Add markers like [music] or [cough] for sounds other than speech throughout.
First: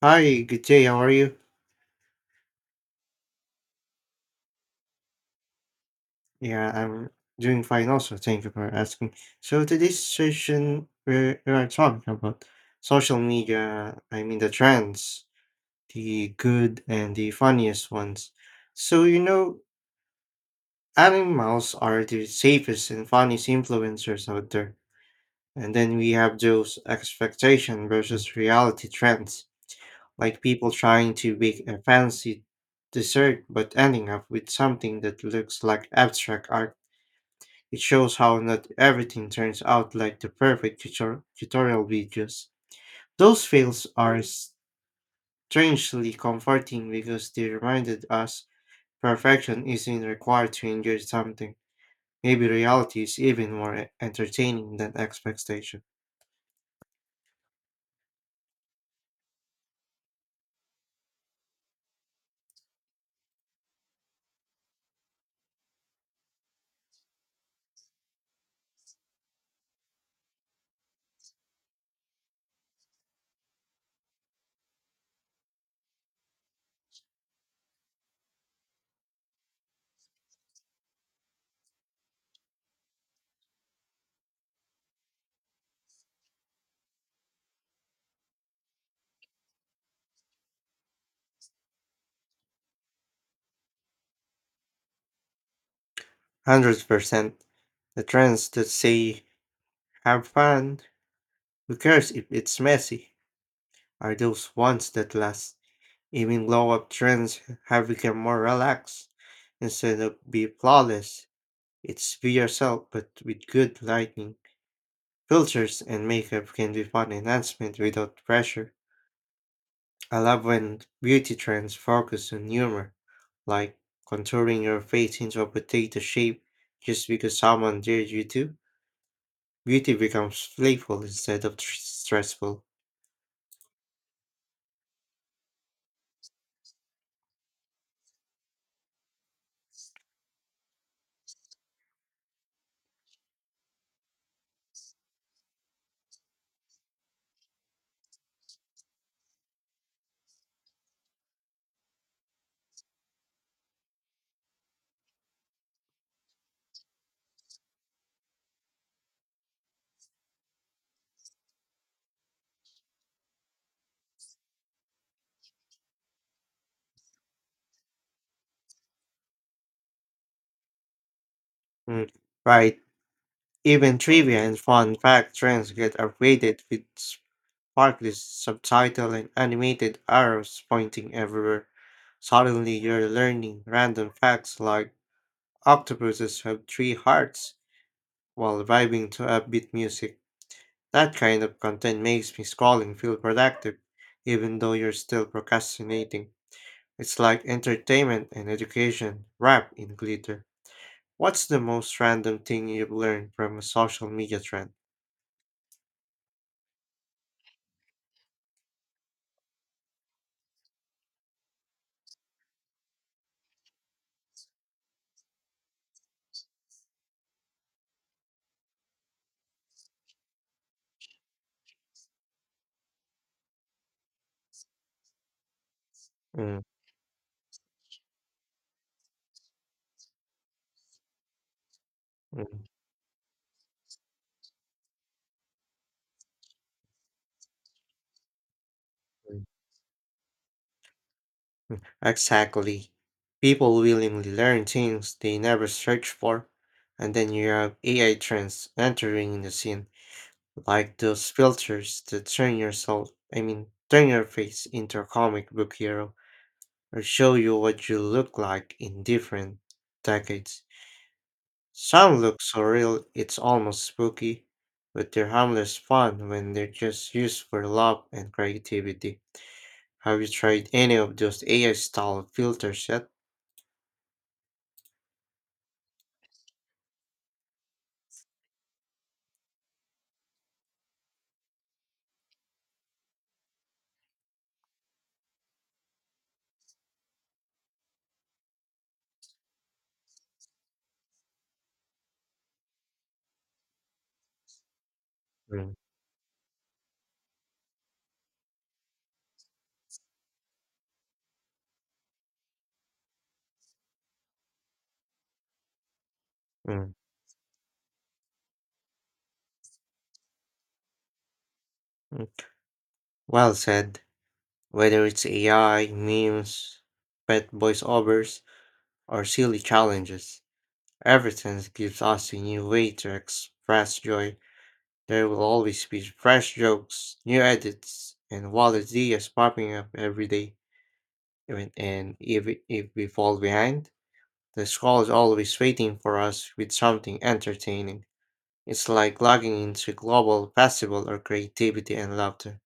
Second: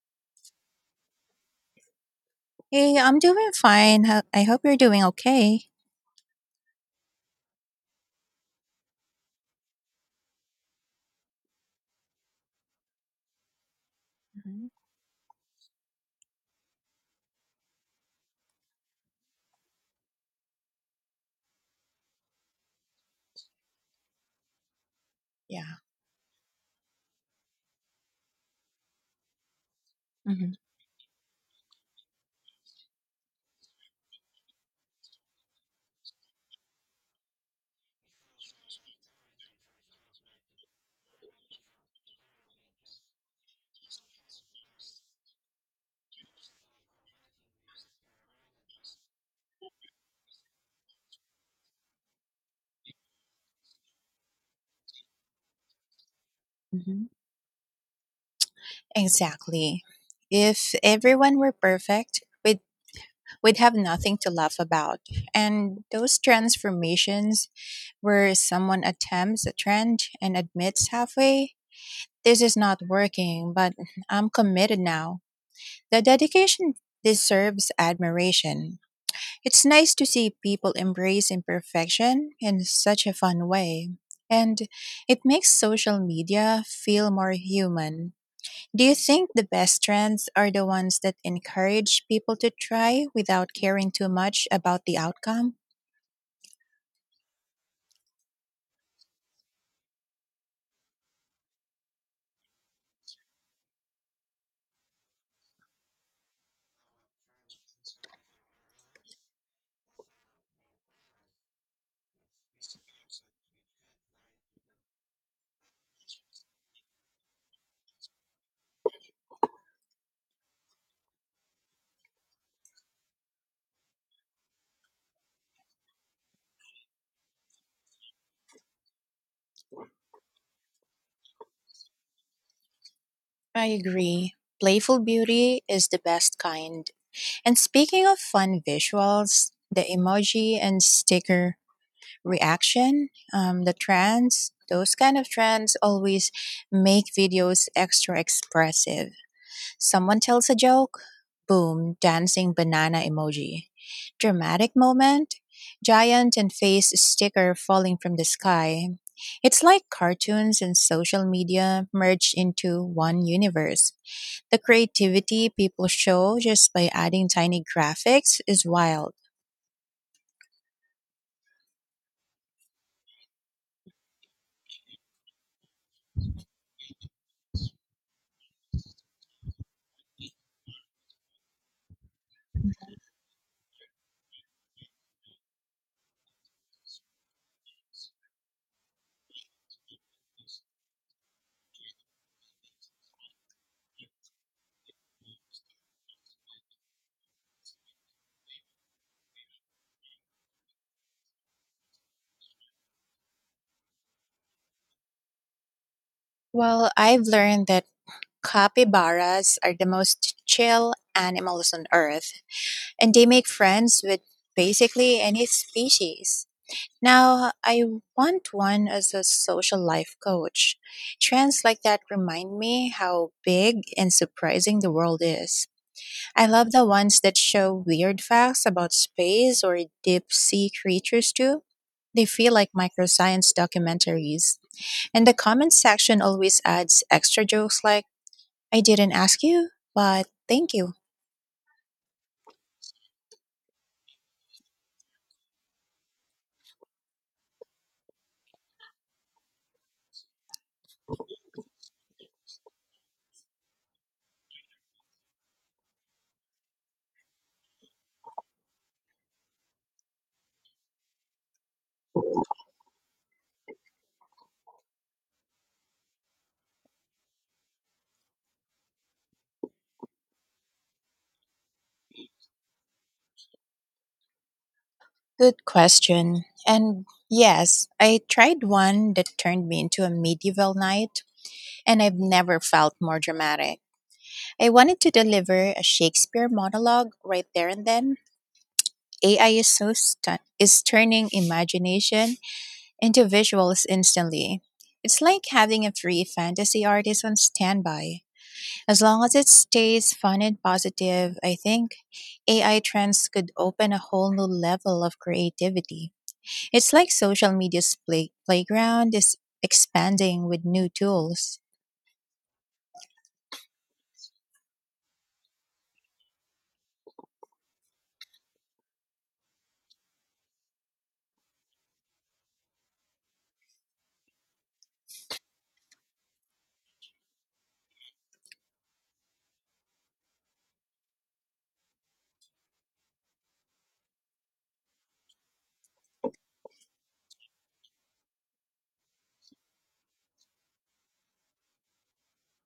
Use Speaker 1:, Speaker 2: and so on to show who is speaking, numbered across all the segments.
Speaker 1: Hi, good day. How are you?
Speaker 2: Hey, I'm doing fine. I hope you're doing okay.
Speaker 1: Yeah, I'm doing fine also. Thank you for asking. So today's session, we are talking about social media. I mean the
Speaker 2: hmm
Speaker 1: trends, the good and the funniest ones. So you know, Animals are the safest and funniest influencers out there. And
Speaker 2: Yeah.
Speaker 1: then we have those expectation versus reality trends, like
Speaker 2: hmm
Speaker 1: people trying to make a fancy dessert but ending up with something that looks like abstract art. It shows how not everything turns out like the perfect tutorial videos. Those fails are strangely comforting because they reminded us perfection isn't required to enjoy something. Maybe reality is even more entertaining than expectation.
Speaker 2: hmm exactly. If everyone were perfect, we'd have nothing to laugh about. And those transformations where someone attempts a trend and admits halfway, this is not working, but I'm committed now. The dedication deserves admiration. It's nice to see people embrace imperfection in such a fun way, and it makes social media feel more human. Do you think the best trends are the ones that encourage people to try without caring too much about the outcome?
Speaker 1: 100%. The trends that say, have fun, who cares if it's messy, are those ones that last. Even glow up trends have become more relaxed instead of be flawless. It's be yourself, but with good lighting, filters, and makeup can be fun enhancement without pressure. I love when beauty trends focus on humor, like contouring your face into a potato shape just because someone dared you to. Beauty becomes playful instead of stressful.
Speaker 2: I agree. Playful beauty is the best kind. And speaking of fun visuals, the emoji and sticker reaction, the trends, those kind of trends always make videos extra expressive. Someone tells a joke, boom, dancing banana emoji. Dramatic moment, giant and face sticker falling from the sky. It's like cartoons and social media merged into one universe. The creativity people show just by adding tiny graphics is wild.
Speaker 1: Mm, right, even trivia and fun fact trends get upgraded with sparkly subtitle and animated arrows pointing everywhere. Suddenly you're learning random facts like octopuses have three hearts while vibing to upbeat music. That kind of content makes me scrolling feel productive, even though you're still procrastinating. It's like entertainment and education wrapped in glitter. What's the most random thing you've learned from a social media trend?
Speaker 2: Well, I've learned that Capybaras are the most chill animals on earth, and they make friends with basically any species. Now, I want one as a social life coach. Trends like that remind me how big and surprising the world is. I
Speaker 1: Mm,
Speaker 2: love the ones that show weird facts about space or deep sea creatures, too. They
Speaker 1: mm,
Speaker 2: feel
Speaker 1: mm.
Speaker 2: like microscience documentaries. And the comment section always adds extra jokes like, I didn't ask you, but thank you.
Speaker 1: Exactly. People willingly learn things they never searched for, and then you have AI trends entering the scene, like those filters that turn your face into a comic book hero, or show you what you look like in different decades. Some look so real it's almost spooky, but they're harmless fun when they're just used for love and creativity. Have you tried any of those AI style filters yet?
Speaker 2: Good question. And yes, I tried one that turned me into a medieval knight, and I've never felt more dramatic. I wanted to deliver a Shakespeare monologue right there and then. AI is turning imagination into visuals instantly. It's like
Speaker 1: Mm,
Speaker 2: having a free fantasy artist on standby. As long as it stays fun and positive, I think AI trends could open a whole new level of creativity.
Speaker 1: mm.
Speaker 2: It's like social playground is expanding with new tools.
Speaker 1: Mm, Well said. Whether it's AI, memes, pet voiceovers, or silly challenges, everything gives us a new way to express joy. There will always be fresh jokes, new edits, and wild ideas popping up every day. Even and if we fall behind, the scroll is always waiting for us with something entertaining. It's like logging into global festival of creativity and laughter.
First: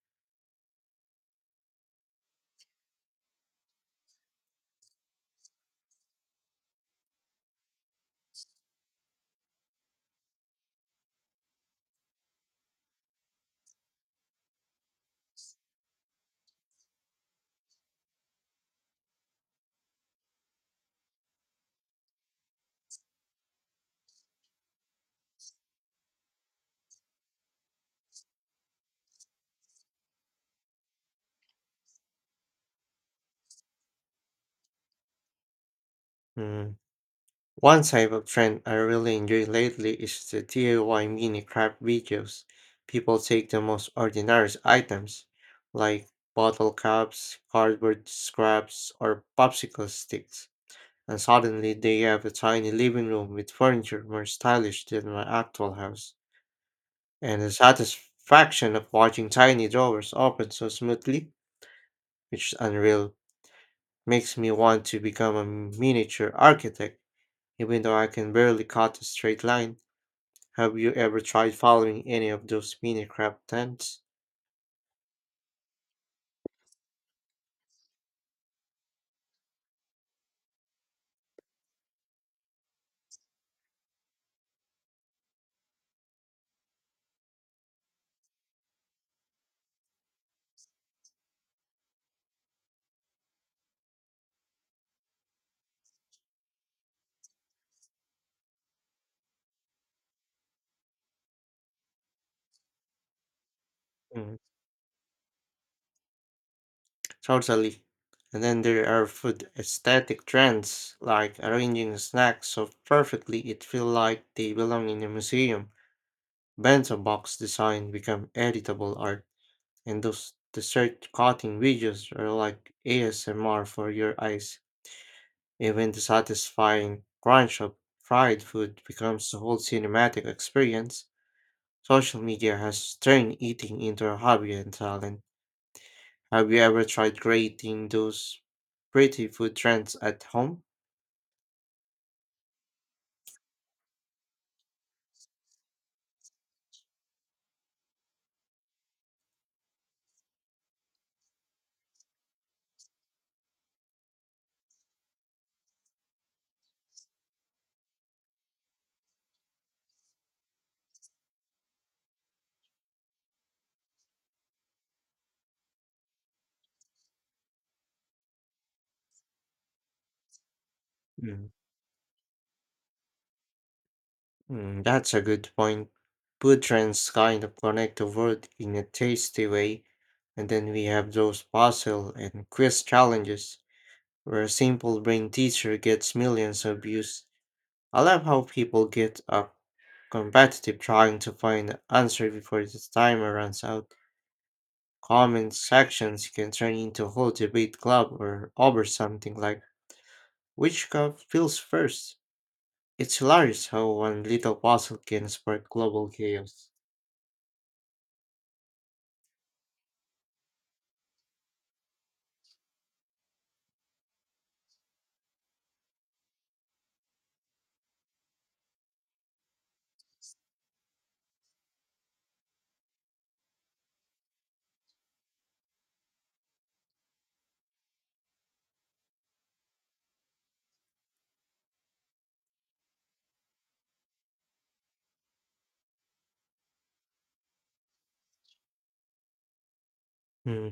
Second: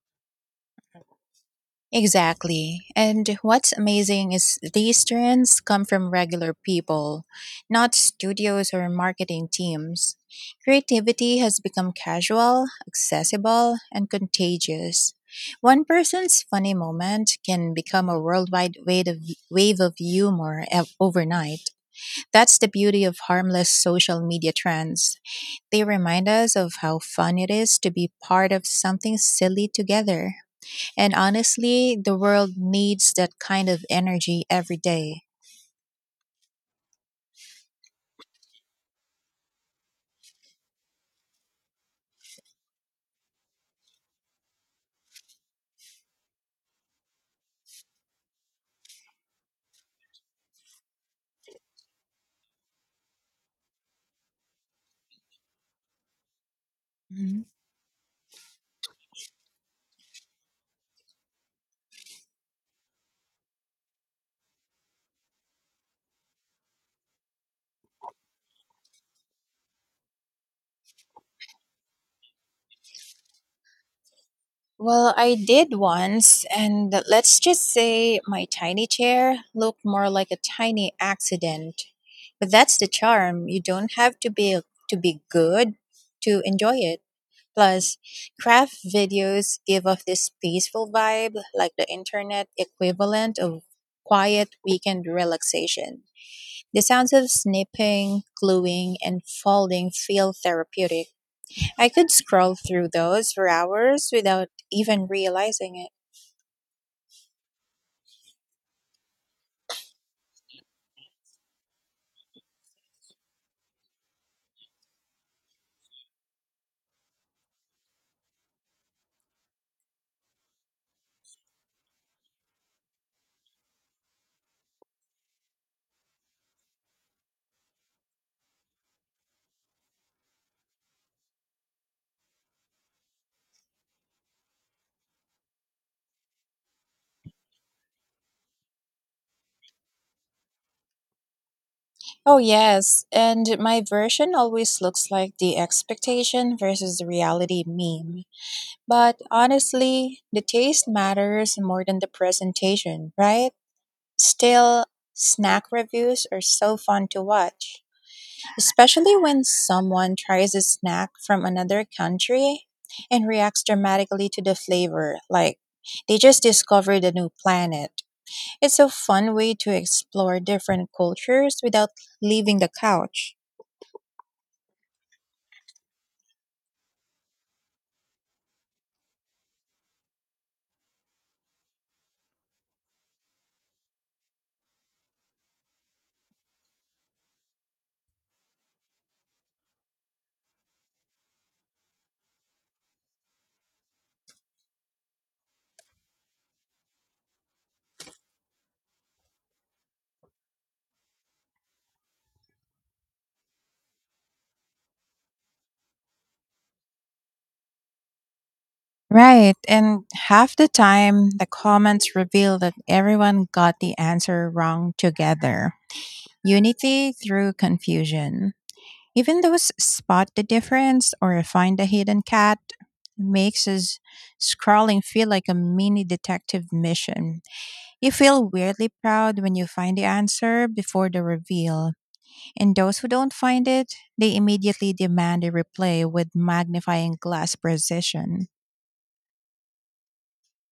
Speaker 2: Exactly. And what's amazing is these trends come from regular people, not studios or marketing teams. Creativity has become casual, accessible, and contagious. One person's funny moment can become a worldwide wave of overnight. That's the beauty of harmless social media trends. They remind us of how fun it is to be part of something silly together. And honestly, the world needs that kind of energy every day.
Speaker 1: Mm. One type of trend I really enjoy lately is the DIY mini craft videos. People take the most ordinary items, like bottle caps, cardboard scraps, or popsicle sticks, and suddenly they have a tiny living room with furniture more stylish than my actual house. And
Speaker 2: Mhm.
Speaker 1: the satisfaction of watching tiny drawers open so smoothly, which is unreal, makes me want to become a miniature architect, even though I can barely cut a straight line. Have you ever tried following any of those mini craft trends?
Speaker 2: Well, I did once, and let's just say my tiny chair looked more like a tiny accident. But that's the charm. You don't have to be good to enjoy it. Plus, craft videos give off this peaceful vibe, like the internet equivalent of quiet weekend relaxation. The sounds of snipping, gluing, and folding feel therapeutic. I could scroll through those for hours
Speaker 1: Mm,
Speaker 2: without even realizing it.
Speaker 1: totally. And then there are food aesthetic trends, like arranging snacks so perfectly it feels like they belong in a museum. Bento box design become editable art, and those dessert cutting videos are like ASMR for your eyes. Even the satisfying crunch of fried food becomes a whole cinematic experience. Social media has turned eating into a hobby and talent. Have you ever tried creating those pretty food trends at home?
Speaker 2: Oh, yes, and my version always looks like the expectation versus the reality meme. But honestly, the taste matters more than the presentation, right? Still, snack reviews are so fun to watch, especially when someone tries a snack from another country and reacts dramatically to the flavor, like they just discovered a new planet. It's a fun way to explore different
Speaker 1: Mm,
Speaker 2: cultures without leaving the couch.
Speaker 1: mm, that's a good point. Food trends kind of connect the world in a tasty way, and then we have those puzzle and quiz challenges where a simple brain teaser gets millions of views. I love how people get up competitive trying to find an answer before the timer runs out. Comment sections can turn into a whole debate club or over something like which cup fills first. It's hilarious how one little puzzle can spark global chaos.
Speaker 2: Right, and half the time the comments reveal that everyone got the answer wrong together. Unity through confusion. Even those spot the difference or find the hidden cat makes us scrolling feel like a mini detective mission. You feel weirdly proud when you find the answer before the reveal. And those who don't find it, they immediately demand a replay with magnifying glass precision.
Speaker 1: Hmm.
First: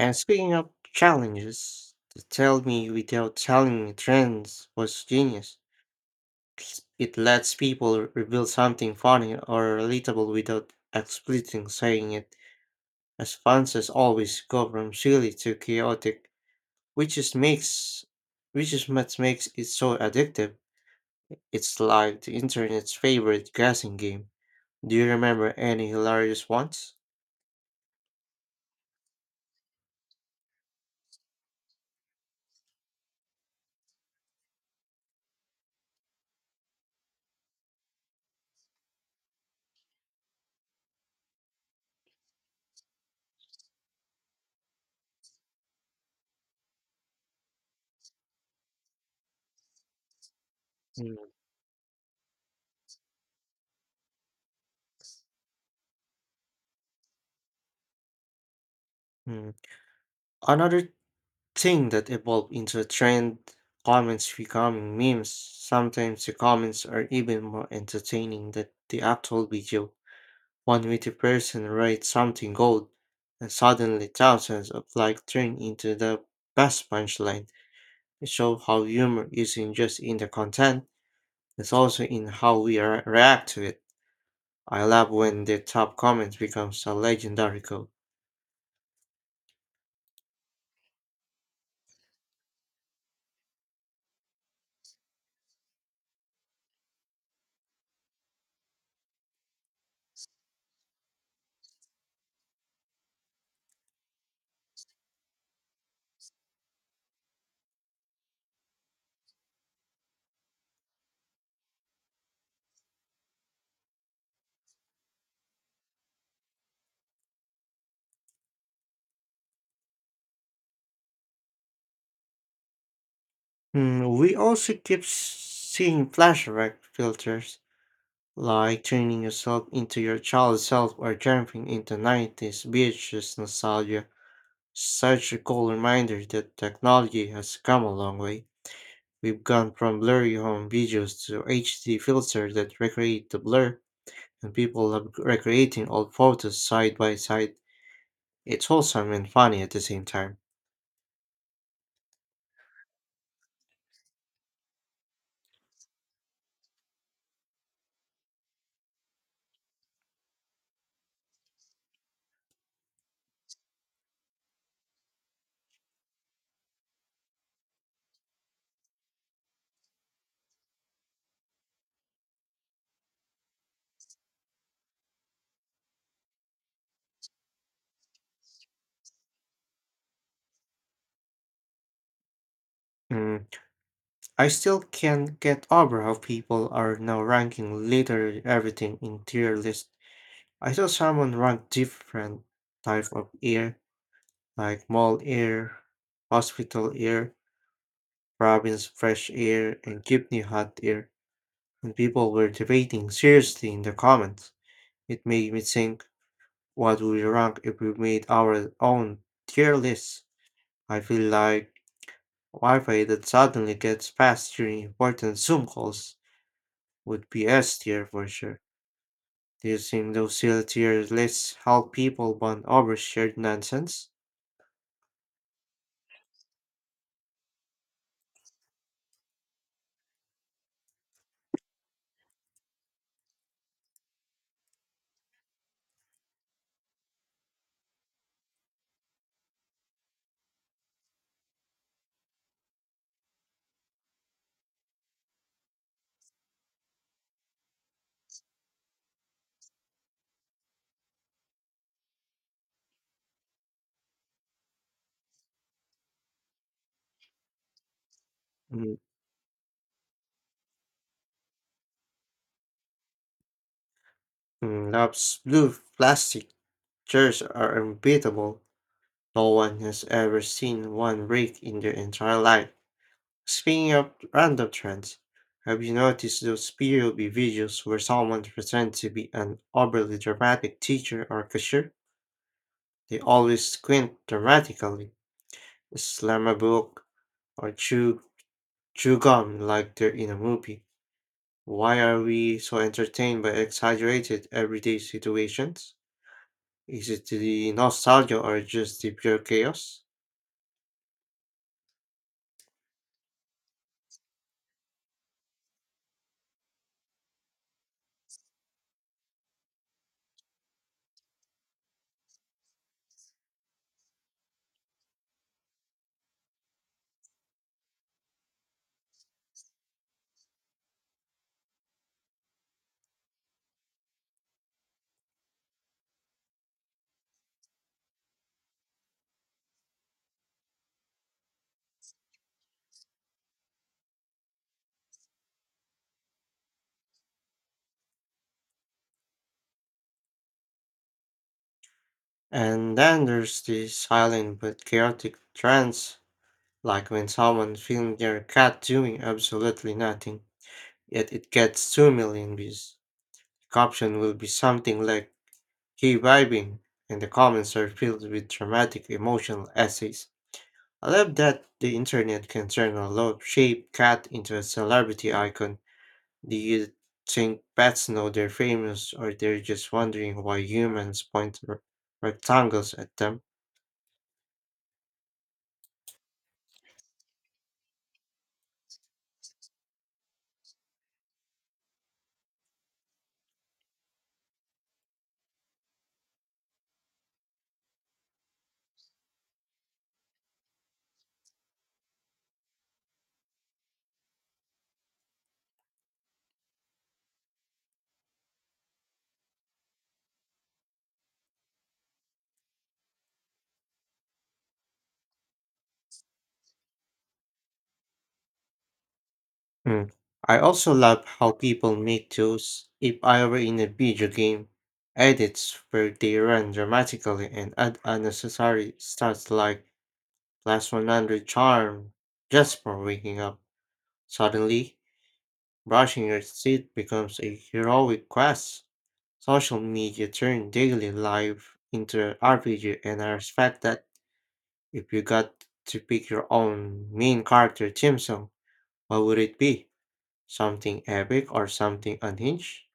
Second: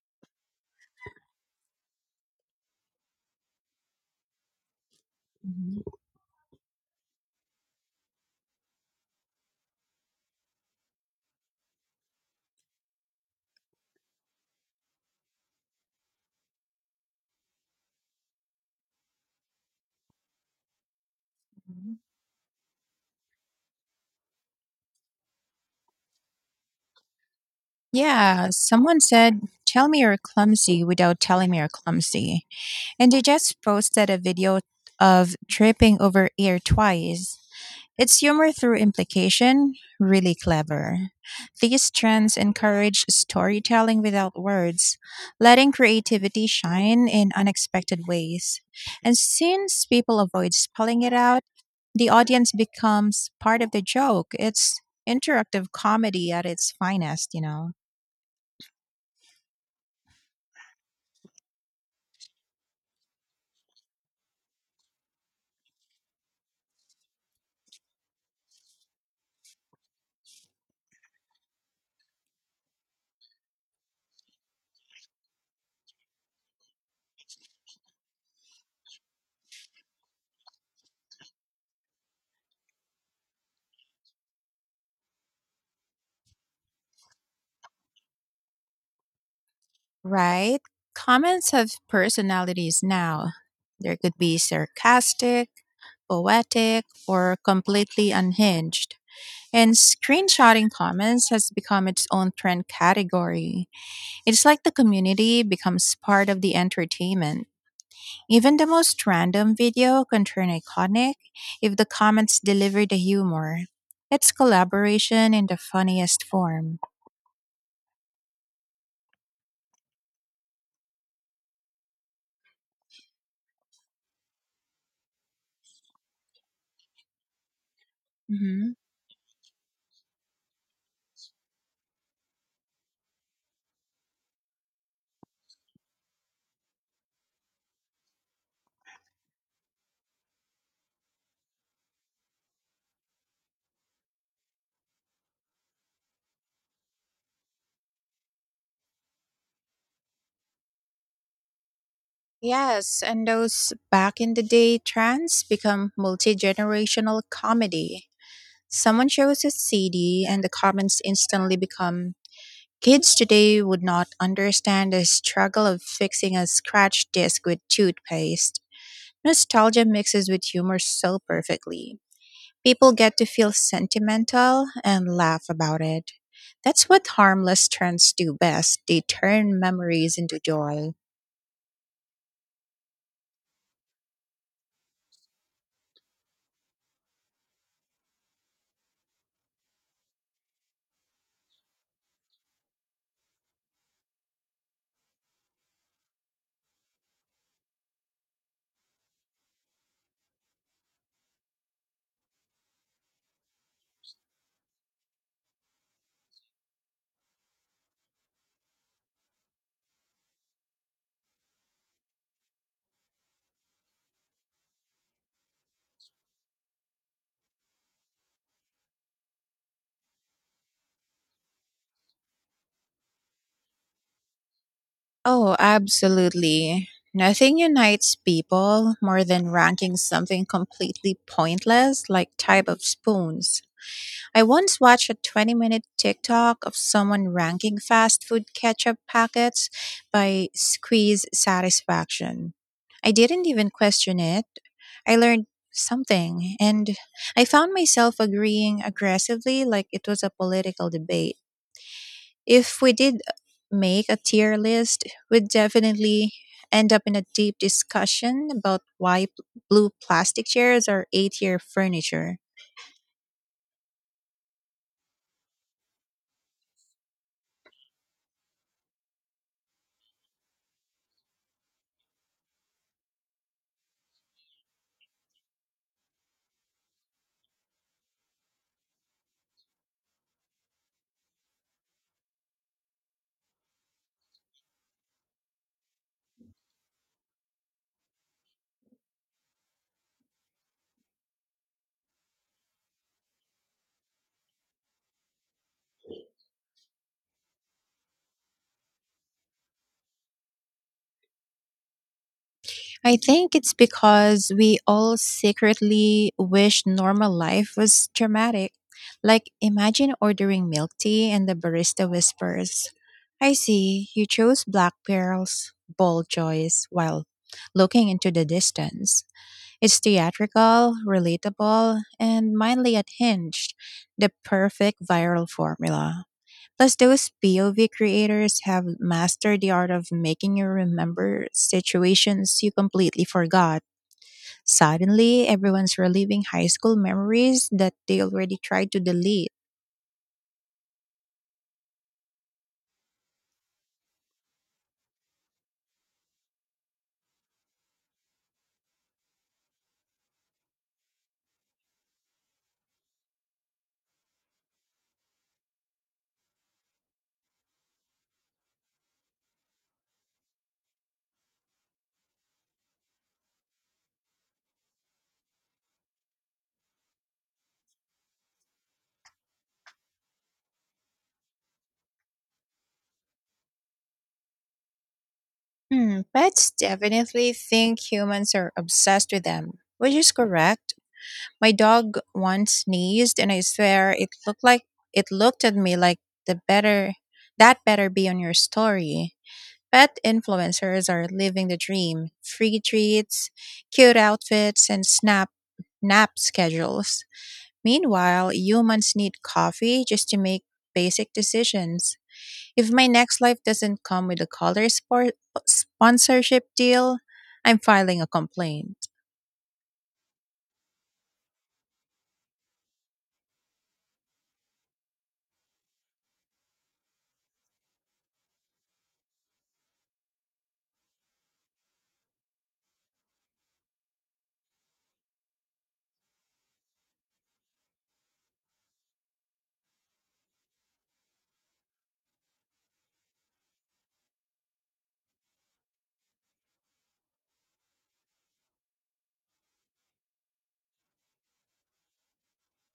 Speaker 1: And speaking of challenges, the tell me without telling me trends was genius. It lets people reveal something funny or relatable without explicitly saying it. As fans always go from silly to chaotic. Which is makes which is what makes it so addictive. It's
Speaker 2: Mhm.
Speaker 1: like the internet's favorite guessing game. Do you remember any hilarious ones?
Speaker 2: Yeah, someone said, tell me you're clumsy without telling me you're clumsy. And they just posted a video of tripping over air twice. It's humor through implication, really clever. These trends encourage storytelling without words, letting creativity shine in unexpected ways. And since people avoid spelling it
Speaker 1: Mm,
Speaker 2: out, the audience becomes part of the joke. It's Interactive comedy at its finest,
Speaker 1: mm. Another thing that evolved into a trend, comments becoming memes. Sometimes the comments are even more entertaining than the actual video. One witty person writes something gold, and suddenly thousands of likes turn into the best punchline. It shows how humor isn't just in the content. It's also in how we react to it. I love when the top comment becomes a legendary code.
Speaker 2: Right? Comments have personalities now. There could be sarcastic, poetic, or completely unhinged. And screenshotting comments has become its own trend category. It's like the community becomes part of the entertainment. Even the most random video can turn iconic if the comments deliver the humor. It's collaboration in the funniest form.
Speaker 1: Hmm, we also keep seeing flashback filters,
Speaker 2: Mm-hmm.
Speaker 1: like turning yourself into your child self or jumping into 90s beaches nostalgia. Such a cool reminder that technology has come a long way. We've gone from blurry home videos to HD filters that recreate the blur, and people love recreating old photos side by side. It's wholesome and funny at the same time.
Speaker 2: Yes, and those back in the day trends become multi generational comedy. Someone shows a CD, and the comments instantly become kids today would not understand the struggle of fixing a scratched disc with toothpaste. Nostalgia mixes with humor so perfectly. People get to feel sentimental and laugh about it. That's what harmless trends do best. They turn memories into joy.
Speaker 1: Mm, I still can't get over how people are now ranking literally everything in tier list. I saw someone rank different type of air, like mall air, hospital air, province fresh air, and Gibney hot air, and people were debating seriously in the comments. It made me think, what would we rank if we made our own tier list? I feel like Wi-Fi that suddenly gets fast during important Zoom calls would be S tier for sure. Do you think those C L tier lists help people bond over shared nonsense?
Speaker 2: Oh, absolutely. Nothing unites people more than ranking something completely pointless like type of spoons. I once watched a 20-minute minute TikTok of someone ranking fast food ketchup packets by squeeze satisfaction. I didn't even question it. I learned something and I found myself agreeing aggressively like it was a political debate. If we did make a tier list, we'd definitely end up in a deep discussion about
Speaker 1: Mm,
Speaker 2: why blue plastic chairs are A tier furniture.
Speaker 1: mm, Lab's blue plastic chairs are unbeatable. No one has ever seen one break in their entire life. Speaking of random trends, have you noticed those POV videos where someone pretends to be an overly dramatic teacher or cashier? They always squint dramatically slam a book, or chew gum like they're in a movie. Why are we so entertained by exaggerated everyday situations? Is it the nostalgia or just the pure chaos?
Speaker 2: I think it's because we all secretly wish normal life was dramatic. Like, imagine ordering milk tea and the barista whispers, I see, you chose black pearls, bold choice, while looking into the distance. It's theatrical, relatable, and mildly unhinged, the perfect viral formula. Plus, those POV creators have mastered the art of making you remember situations you completely forgot. Suddenly, everyone's reliving high school memories that they already tried to delete.
Speaker 1: And then there's the silent but chaotic trance, like when someone filmed their cat doing absolutely nothing, yet it gets 2 million views. The caption will be something like, he vibing, and the comments are filled with dramatic emotional essays. I love that the internet can turn a low shaped cat into a celebrity icon. Do you think pets know they're famous or they're just wondering why humans point rectangles at them?
Speaker 2: Hmm, pets definitely think humans are obsessed with them, which is correct. My dog once sneezed and I swear it looked at me like the better that better be on your story. Pet influencers are living the dream. Free treats, cute outfits, and snap nap schedules. Meanwhile, humans need coffee just to make basic decisions. If my next life doesn't come with a sponsorship deal, I'm filing a complaint.
Speaker 1: Hmm. I also love how people make those if I were in a video game edits where they run dramatically and add unnecessary stats like plus 100 charm just for waking up suddenly. Brushing your teeth becomes a heroic quest. Social media turned daily life into an RPG, and I respect that. If you got to pick your own main character theme song, what would it be? Something epic or something unhinged?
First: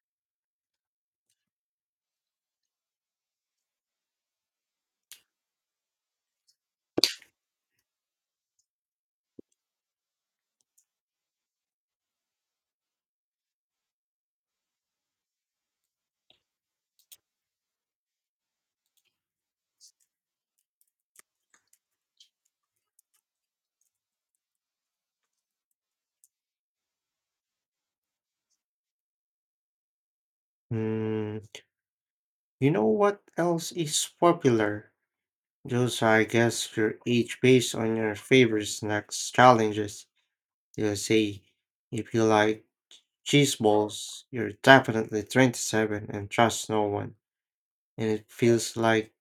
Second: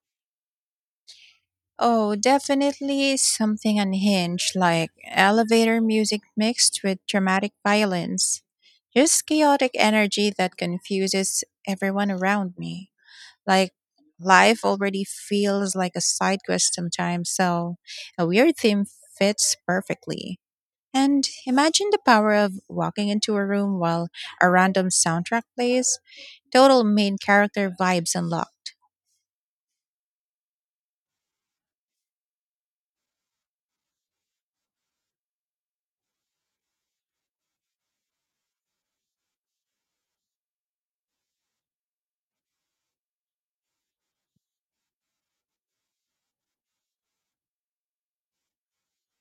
Speaker 2: Oh, definitely something unhinged, like elevator music mixed with dramatic violence. Just chaotic energy that confuses everyone around me. Like, life already feels like a side quest sometimes, so a weird theme fits perfectly. And imagine the power of walking into a room while a random soundtrack plays. Total main character vibes unlocked.
Speaker 1: Hmm, you know what else is popular? Those are, I guess, your age based on your favorite snacks challenges. They'll say if you like Cheese balls, you're definitely 27 and trust no one, and it feels like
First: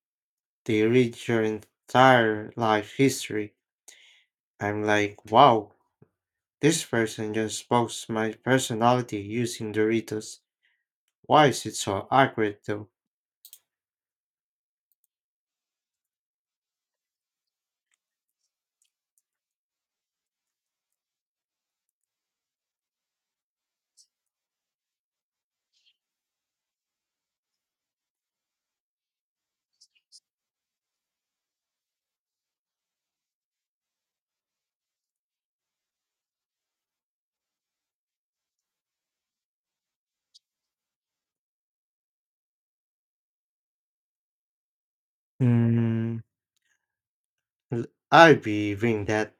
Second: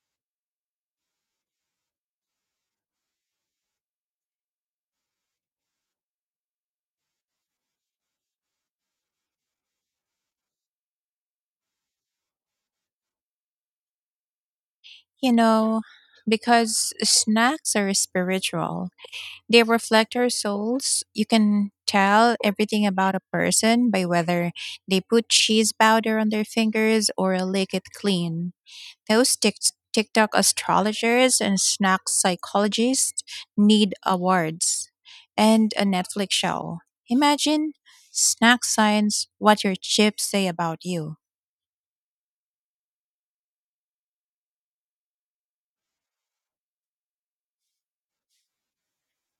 Speaker 1: they read your entire life history. I'm like, wow, this person just spoke my personality using Doritos. Why is it so accurate though?
Speaker 2: You know, because snacks are spiritual. They reflect our souls. You can tell everything about a person by whether they put cheese powder on their fingers or lick it clean. Those TikTok astrologers and snack psychologists need awards and a Netflix show. Imagine snack science, what your chips say about you.
Speaker 1: Mm, l- I'd be doing that.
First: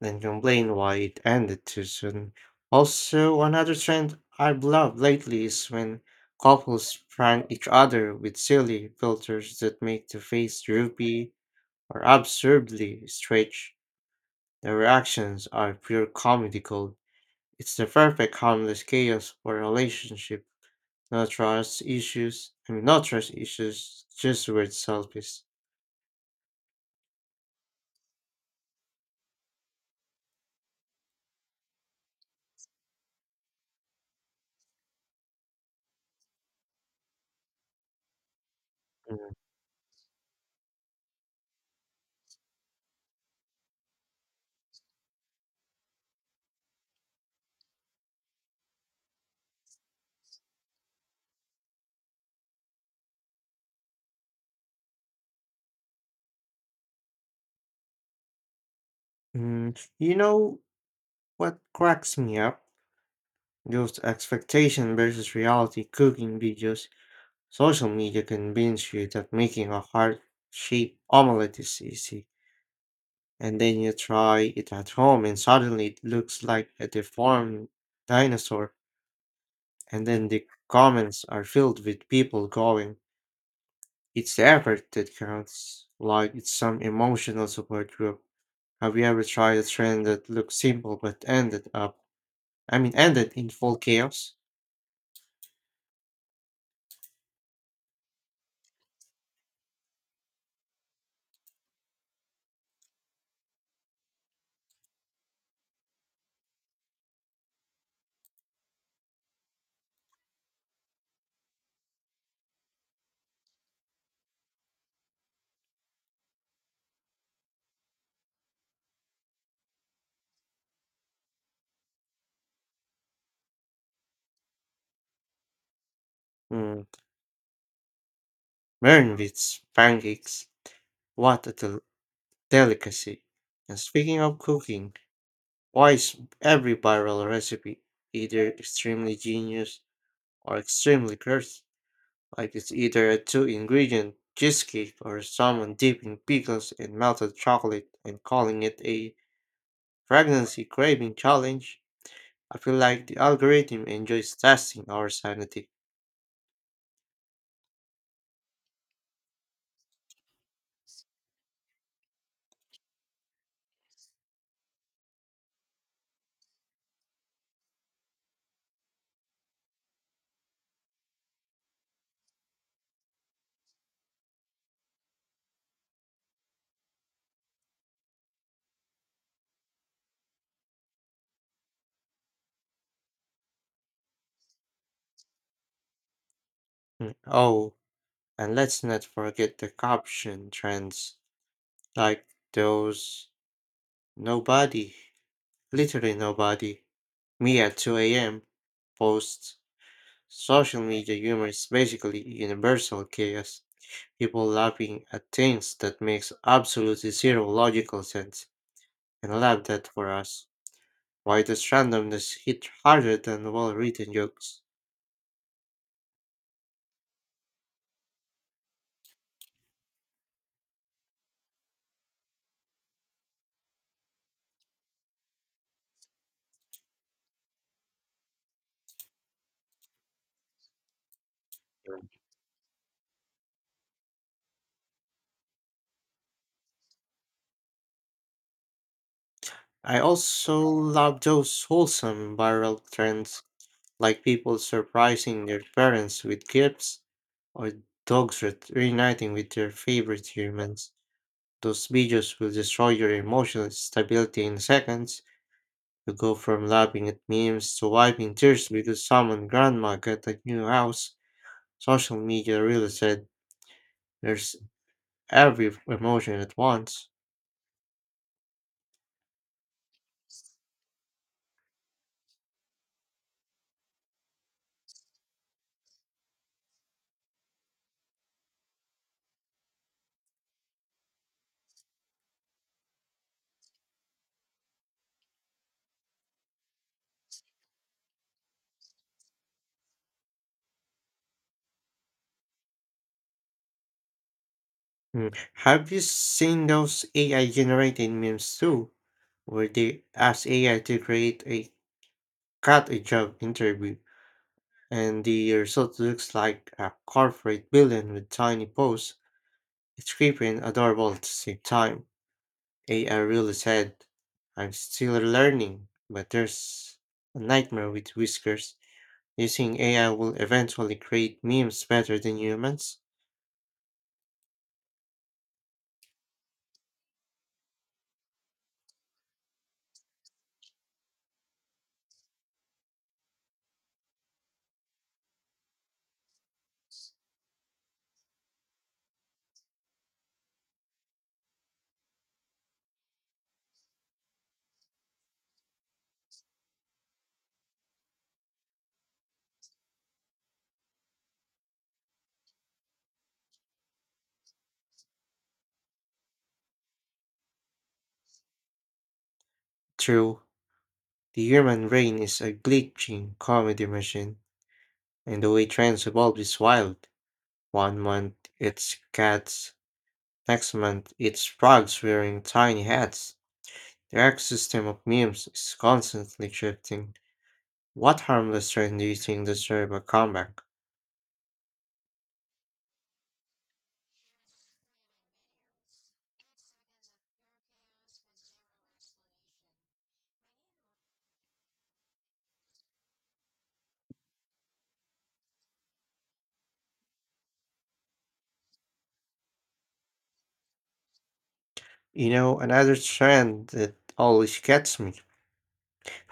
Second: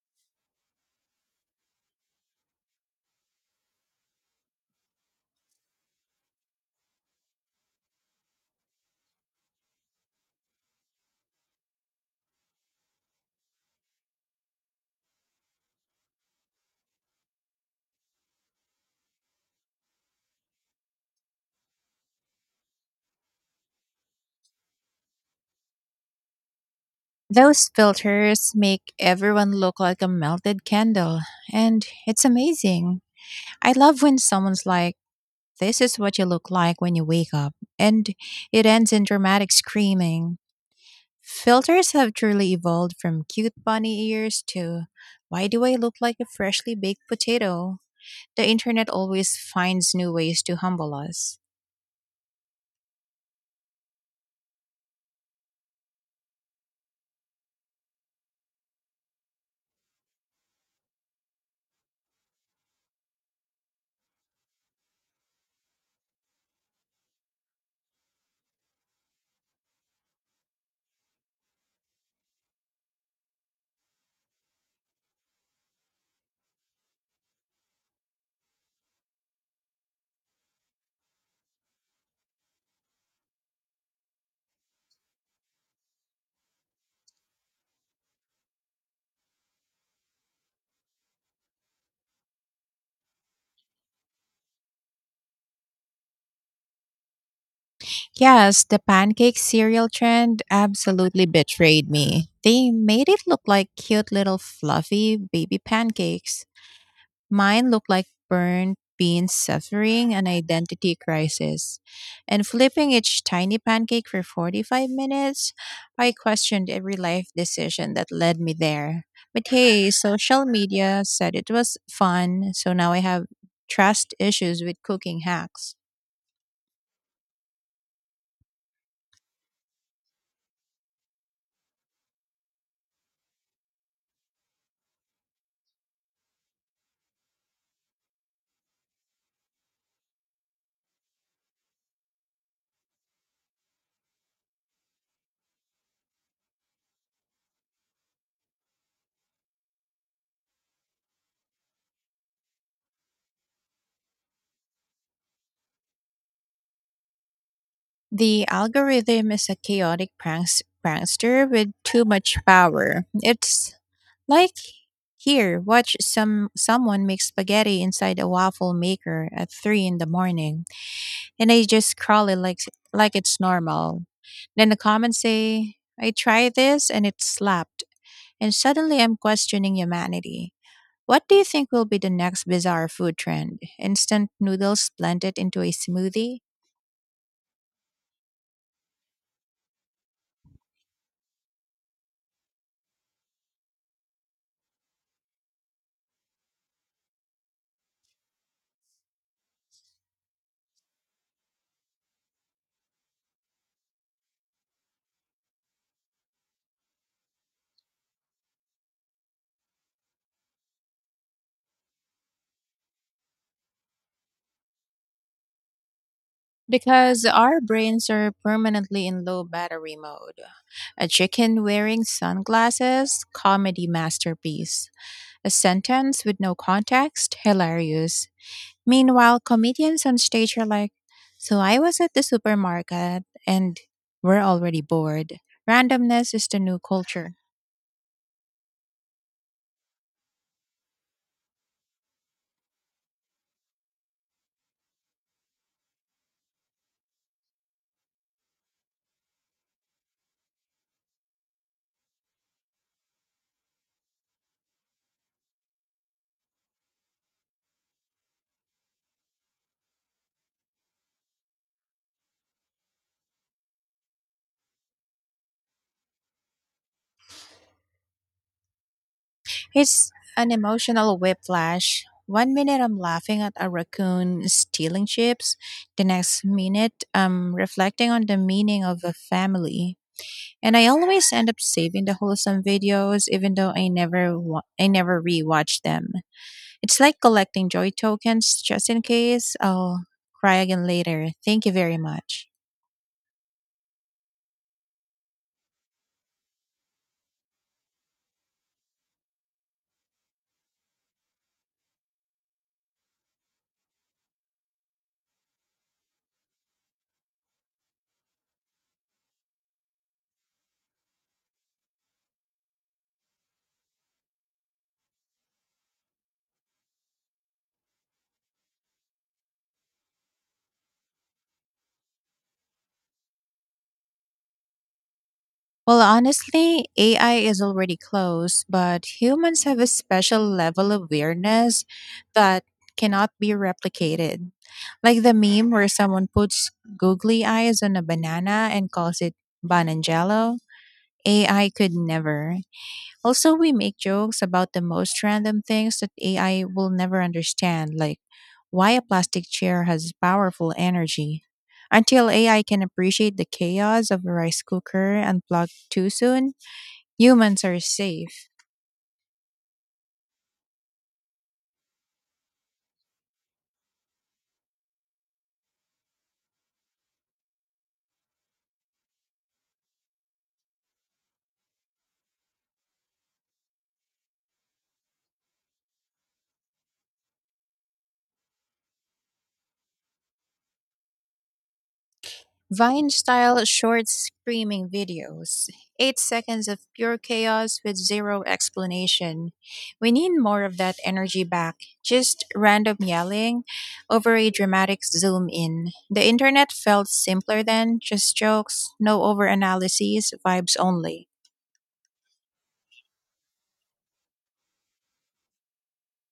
Speaker 1: Then complain why it ended too soon. Also, another trend I've loved lately is when couples prank each other with silly filters that make the face droopy or absurdly stretched. The reactions are pure comedy gold. It's the perfect harmless chaos for a relationship. No trust issues. I mean, No trust issues. Just weird selfies.
Speaker 2: Those filters make everyone look like a melted candle, and it's amazing. I love when someone's like, this is what you look like when you wake up. And it ends in
Speaker 1: Mm,
Speaker 2: dramatic screaming. Filters have truly evolved from cute bunny ears to why do I look like a freshly baked potato? The internet always finds new ways to humble us.
Speaker 1: You know what cracks me up? Those expectation versus reality cooking videos, social media convince you that making a heart shaped omelette is easy, and then you try it at home and suddenly it looks like a deformed dinosaur, and then the comments are filled with people going, it's the effort that counts, like it's some emotional support group. Have you ever tried a trend that looked simple but ended up, I mean, ended in full chaos?
Speaker 2: Yes, the pancake cereal trend absolutely betrayed me. They made it look like cute little fluffy baby pancakes. Mine looked like burnt beans suffering an identity crisis. And flipping each tiny pancake for 45 minutes, I questioned every life decision that led me there. But hey, social media said it was fun, so now I have trust issues with cooking hacks.
Speaker 1: Mm. Mern with pancakes. What a delicacy. And speaking of cooking, why is every viral recipe either extremely genius or extremely cursed? Like it's either a two ingredient cheesecake or someone dipping pickles in melted chocolate and calling it a pregnancy craving challenge. I feel like the algorithm enjoys testing our sanity.
Speaker 2: The algorithm is a prankster with too much power. It's like, here, watch someone make spaghetti inside a waffle maker at three in the morning, and I just crawl it like it's normal. Then the comments say, "I tried this and it slapped," and suddenly I'm questioning humanity. What do you think will be the next bizarre food trend? Instant noodles blended into a smoothie?
Speaker 1: Mm, oh, and let's not forget the caption trends, like those nobody. Literally nobody. Me at 2 a.m. posts. Social media humor is basically universal chaos. People laughing at things that makes absolutely zero logical sense, and love that for us. Why does randomness hit harder than well-written jokes?
Speaker 2: Because our brains are permanently in low battery mode. A chicken wearing sunglasses comedy masterpiece. A sentence with no context? Hilarious. Meanwhile, comedians on stage are like, so I was at the supermarket and we're already bored. Randomness is the new culture.
Speaker 1: I also love those wholesome viral trends, like people surprising their parents with gifts or dogs reuniting with their favorite humans. Those videos will destroy your emotional stability in seconds. You go from laughing at memes to wiping tears because someone grandma got a new house. Social media really said there's every emotion at once.
Speaker 2: It's an emotional whiplash. One minute I'm laughing at a raccoon stealing chips, the next minute I'm reflecting on the meaning of a family. And I always end up saving the wholesome videos even though I never wa- I never rewatch them. It's like collecting joy tokens just in case I'll cry again later. Thank you very much.
Speaker 1: Mm. Have you seen those AI generated memes too? Where they ask AI to create a cut a job interview and the result looks like a corporate villain with tiny paws. It's creepy and adorable at the same time. AI really said, I'm still learning, but there's a nightmare with whiskers. Do you think AI will eventually create memes better than humans?
Speaker 2: Well, honestly, AI is already close, but humans have a special level of weirdness that cannot be replicated. Like the meme where someone puts googly eyes on a banana and calls it bananjalo. AI could never. Also, we make jokes about the most random things that AI will never understand, like why a plastic chair has powerful energy. Until AI can appreciate the chaos of a rice cooker unplugged too soon, humans are safe.
Speaker 1: True, the human brain is a glitching comedy machine, and the way trends evolve is wild. 1 month it's cats, next month it's frogs wearing tiny hats. The ecosystem of memes is constantly shifting. What harmless trend do you think deserve a comeback?
Speaker 2: Vine style short screaming videos. 8 seconds of pure chaos with zero explanation. We need more of that energy back. Just random yelling over a dramatic zoom in. The internet felt simpler then, just jokes, no over analyses, vibes only.
Speaker 1: You know, another trend that always gets me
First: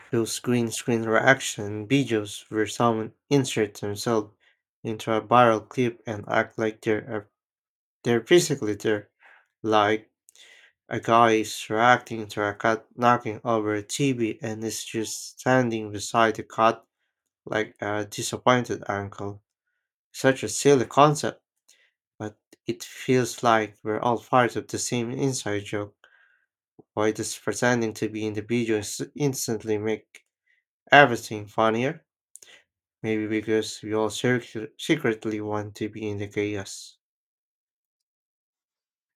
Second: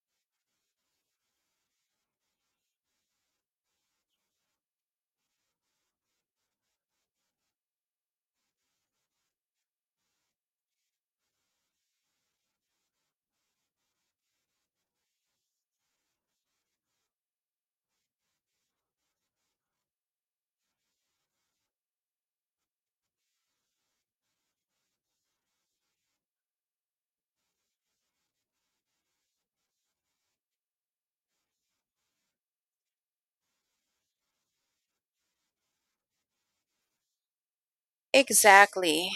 Speaker 1: those green screen reaction videos where someone inserts themselves into a viral clip and act like they're physically there, like a guy is reacting to a cat knocking over a TV and is just standing beside the cat like a disappointed uncle. Such a silly concept, but it feels like we're all part of the same inside joke. Why does pretending to be individuals instantly make everything funnier? Maybe because we all secretly want to be in the chaos.
Speaker 2: Exactly.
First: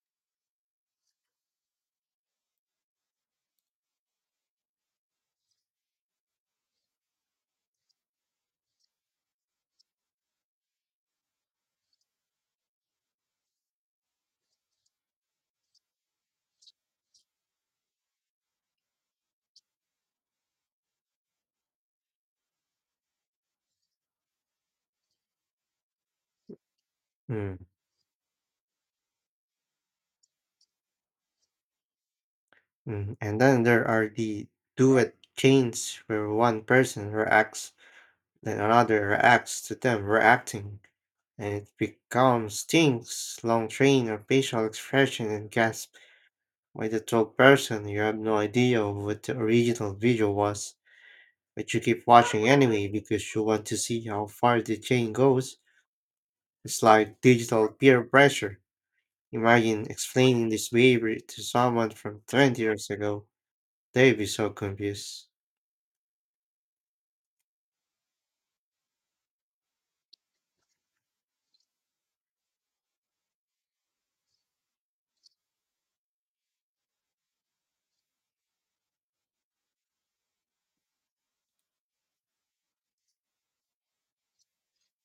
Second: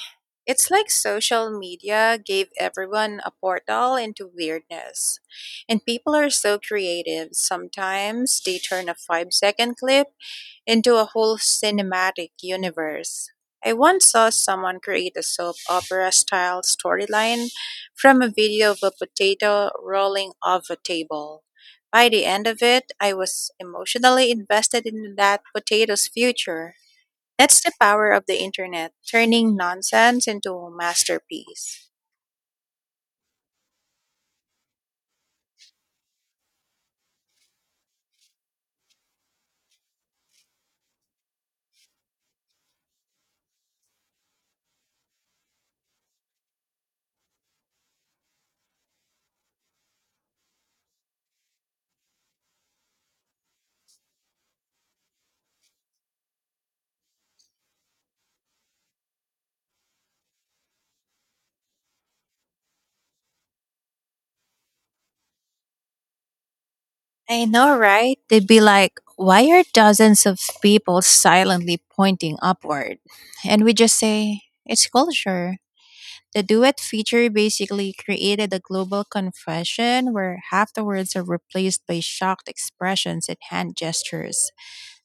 Speaker 2: It's like social media gave everyone a portal into weirdness. And people are so creative. Sometimes they turn a 5-second clip into a whole cinematic universe. I once saw someone create a soap opera style storyline from a video of a potato rolling off a table. By the end of it, I was emotionally invested in that potato's future.
Speaker 1: Mm,
Speaker 2: That's the power of the internet, turning nonsense into a masterpiece.
Speaker 1: mm. And then there are the duet chains where one person reacts, then another reacts to them reacting, and it becomes things, long train of facial expression and gasp. By the third person, you have no idea what the original video was. But you keep watching anyway because you want to see how far the chain goes. It's like digital peer pressure. Imagine explaining this behavior to someone from 20 years ago. They'd be so confused.
Speaker 2: I know, right? They'd be like, why are dozens of people silently pointing upward? And we just say, it's culture. The duet feature basically created a global confession where half the words are replaced by shocked expressions and hand gestures.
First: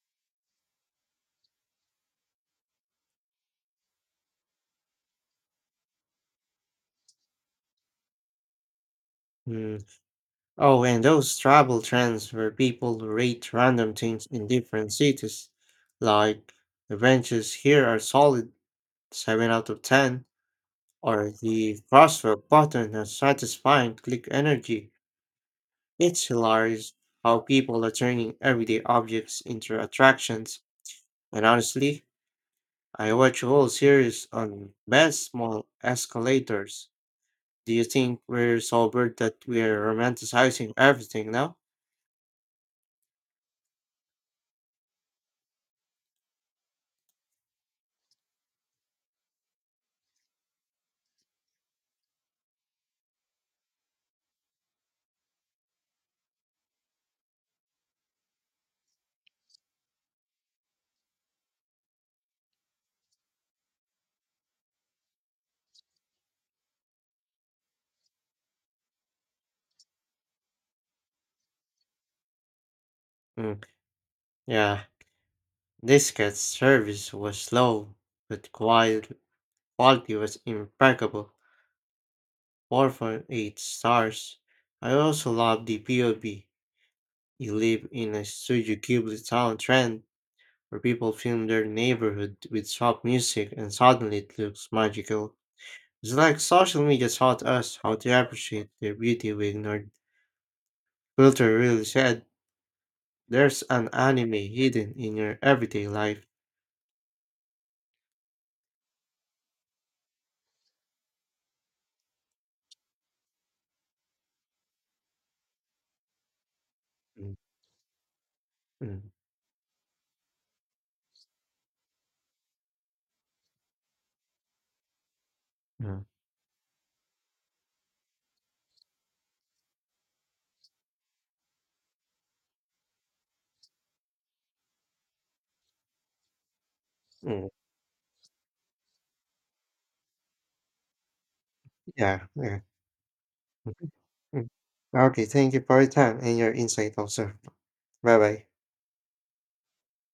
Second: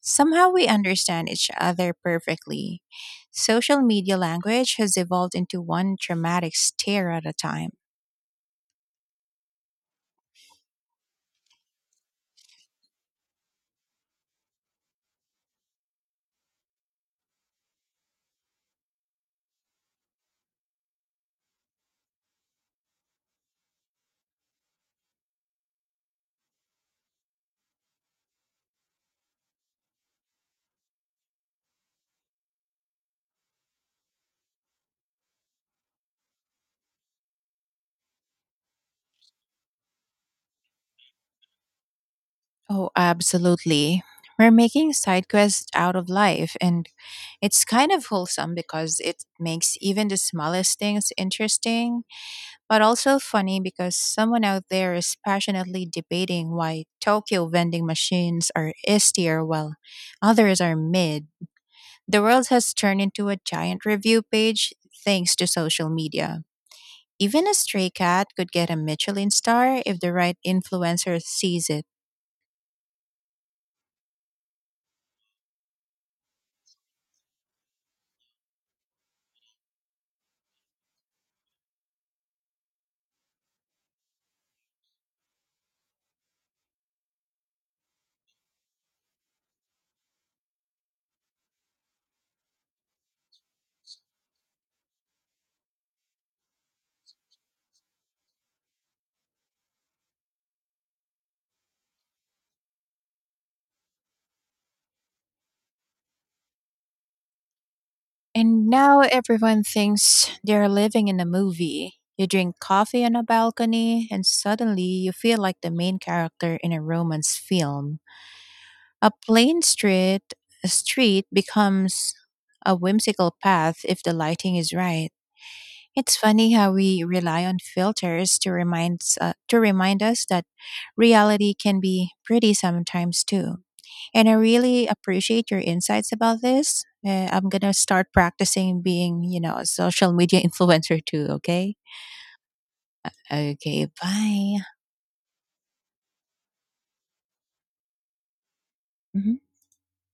Speaker 2: Somehow we understand each other perfectly. Social media language has evolved into one dramatic stare at a time.
Speaker 1: Hmm. Oh, and those travel trends where people rate random things in different cities. Like, the benches here are solid 7 out of 10, or the crosswalk button has satisfying click energy. It's hilarious how people are turning everyday objects into attractions, and honestly, I watch a whole series on best small escalators. Do you think we're so bored that we're romanticizing everything now?
Speaker 2: Oh, absolutely. We're making side quests out of life, and it's kind of wholesome because it makes even the smallest things interesting, but also funny because someone out there is passionately debating why Tokyo vending machines are S tier while others are mid. The world has turned into a giant review page thanks to social media. Even a stray cat could get a Michelin star if the right influencer sees it.
Speaker 1: Mm, yeah, this cat's service was slow, but quiet quality was impeccable. 4.8 stars. I also love the POV. You live in a Studio Ghibli town trend where people film their neighborhood with soft music and suddenly it looks magical. It's like social media taught us how to appreciate the beauty we ignored. Coulter really said, there's an anime hidden in your everyday life.
Speaker 2: And now everyone thinks they're living in a movie. You drink coffee on a balcony, and suddenly you feel like the main character in a
Speaker 1: Mm,
Speaker 2: romance film.
Speaker 1: mm,
Speaker 2: A plain street, a street becomes a whimsical path if the lighting is right.
Speaker 1: mm,
Speaker 2: It's funny how we rely on filters to remind us that reality can be pretty sometimes too. And I really appreciate your insights about this. I'm
Speaker 1: mm.
Speaker 2: going to start practicing being, you know, a social media [laughs] influencer too, okay?
Speaker 1: Yeah, yeah.
Speaker 2: Okay,
Speaker 1: mm, mm.
Speaker 2: bye.
Speaker 1: Okay, thank you for your time and your insight also. Bye bye.
Speaker 2: Mhm.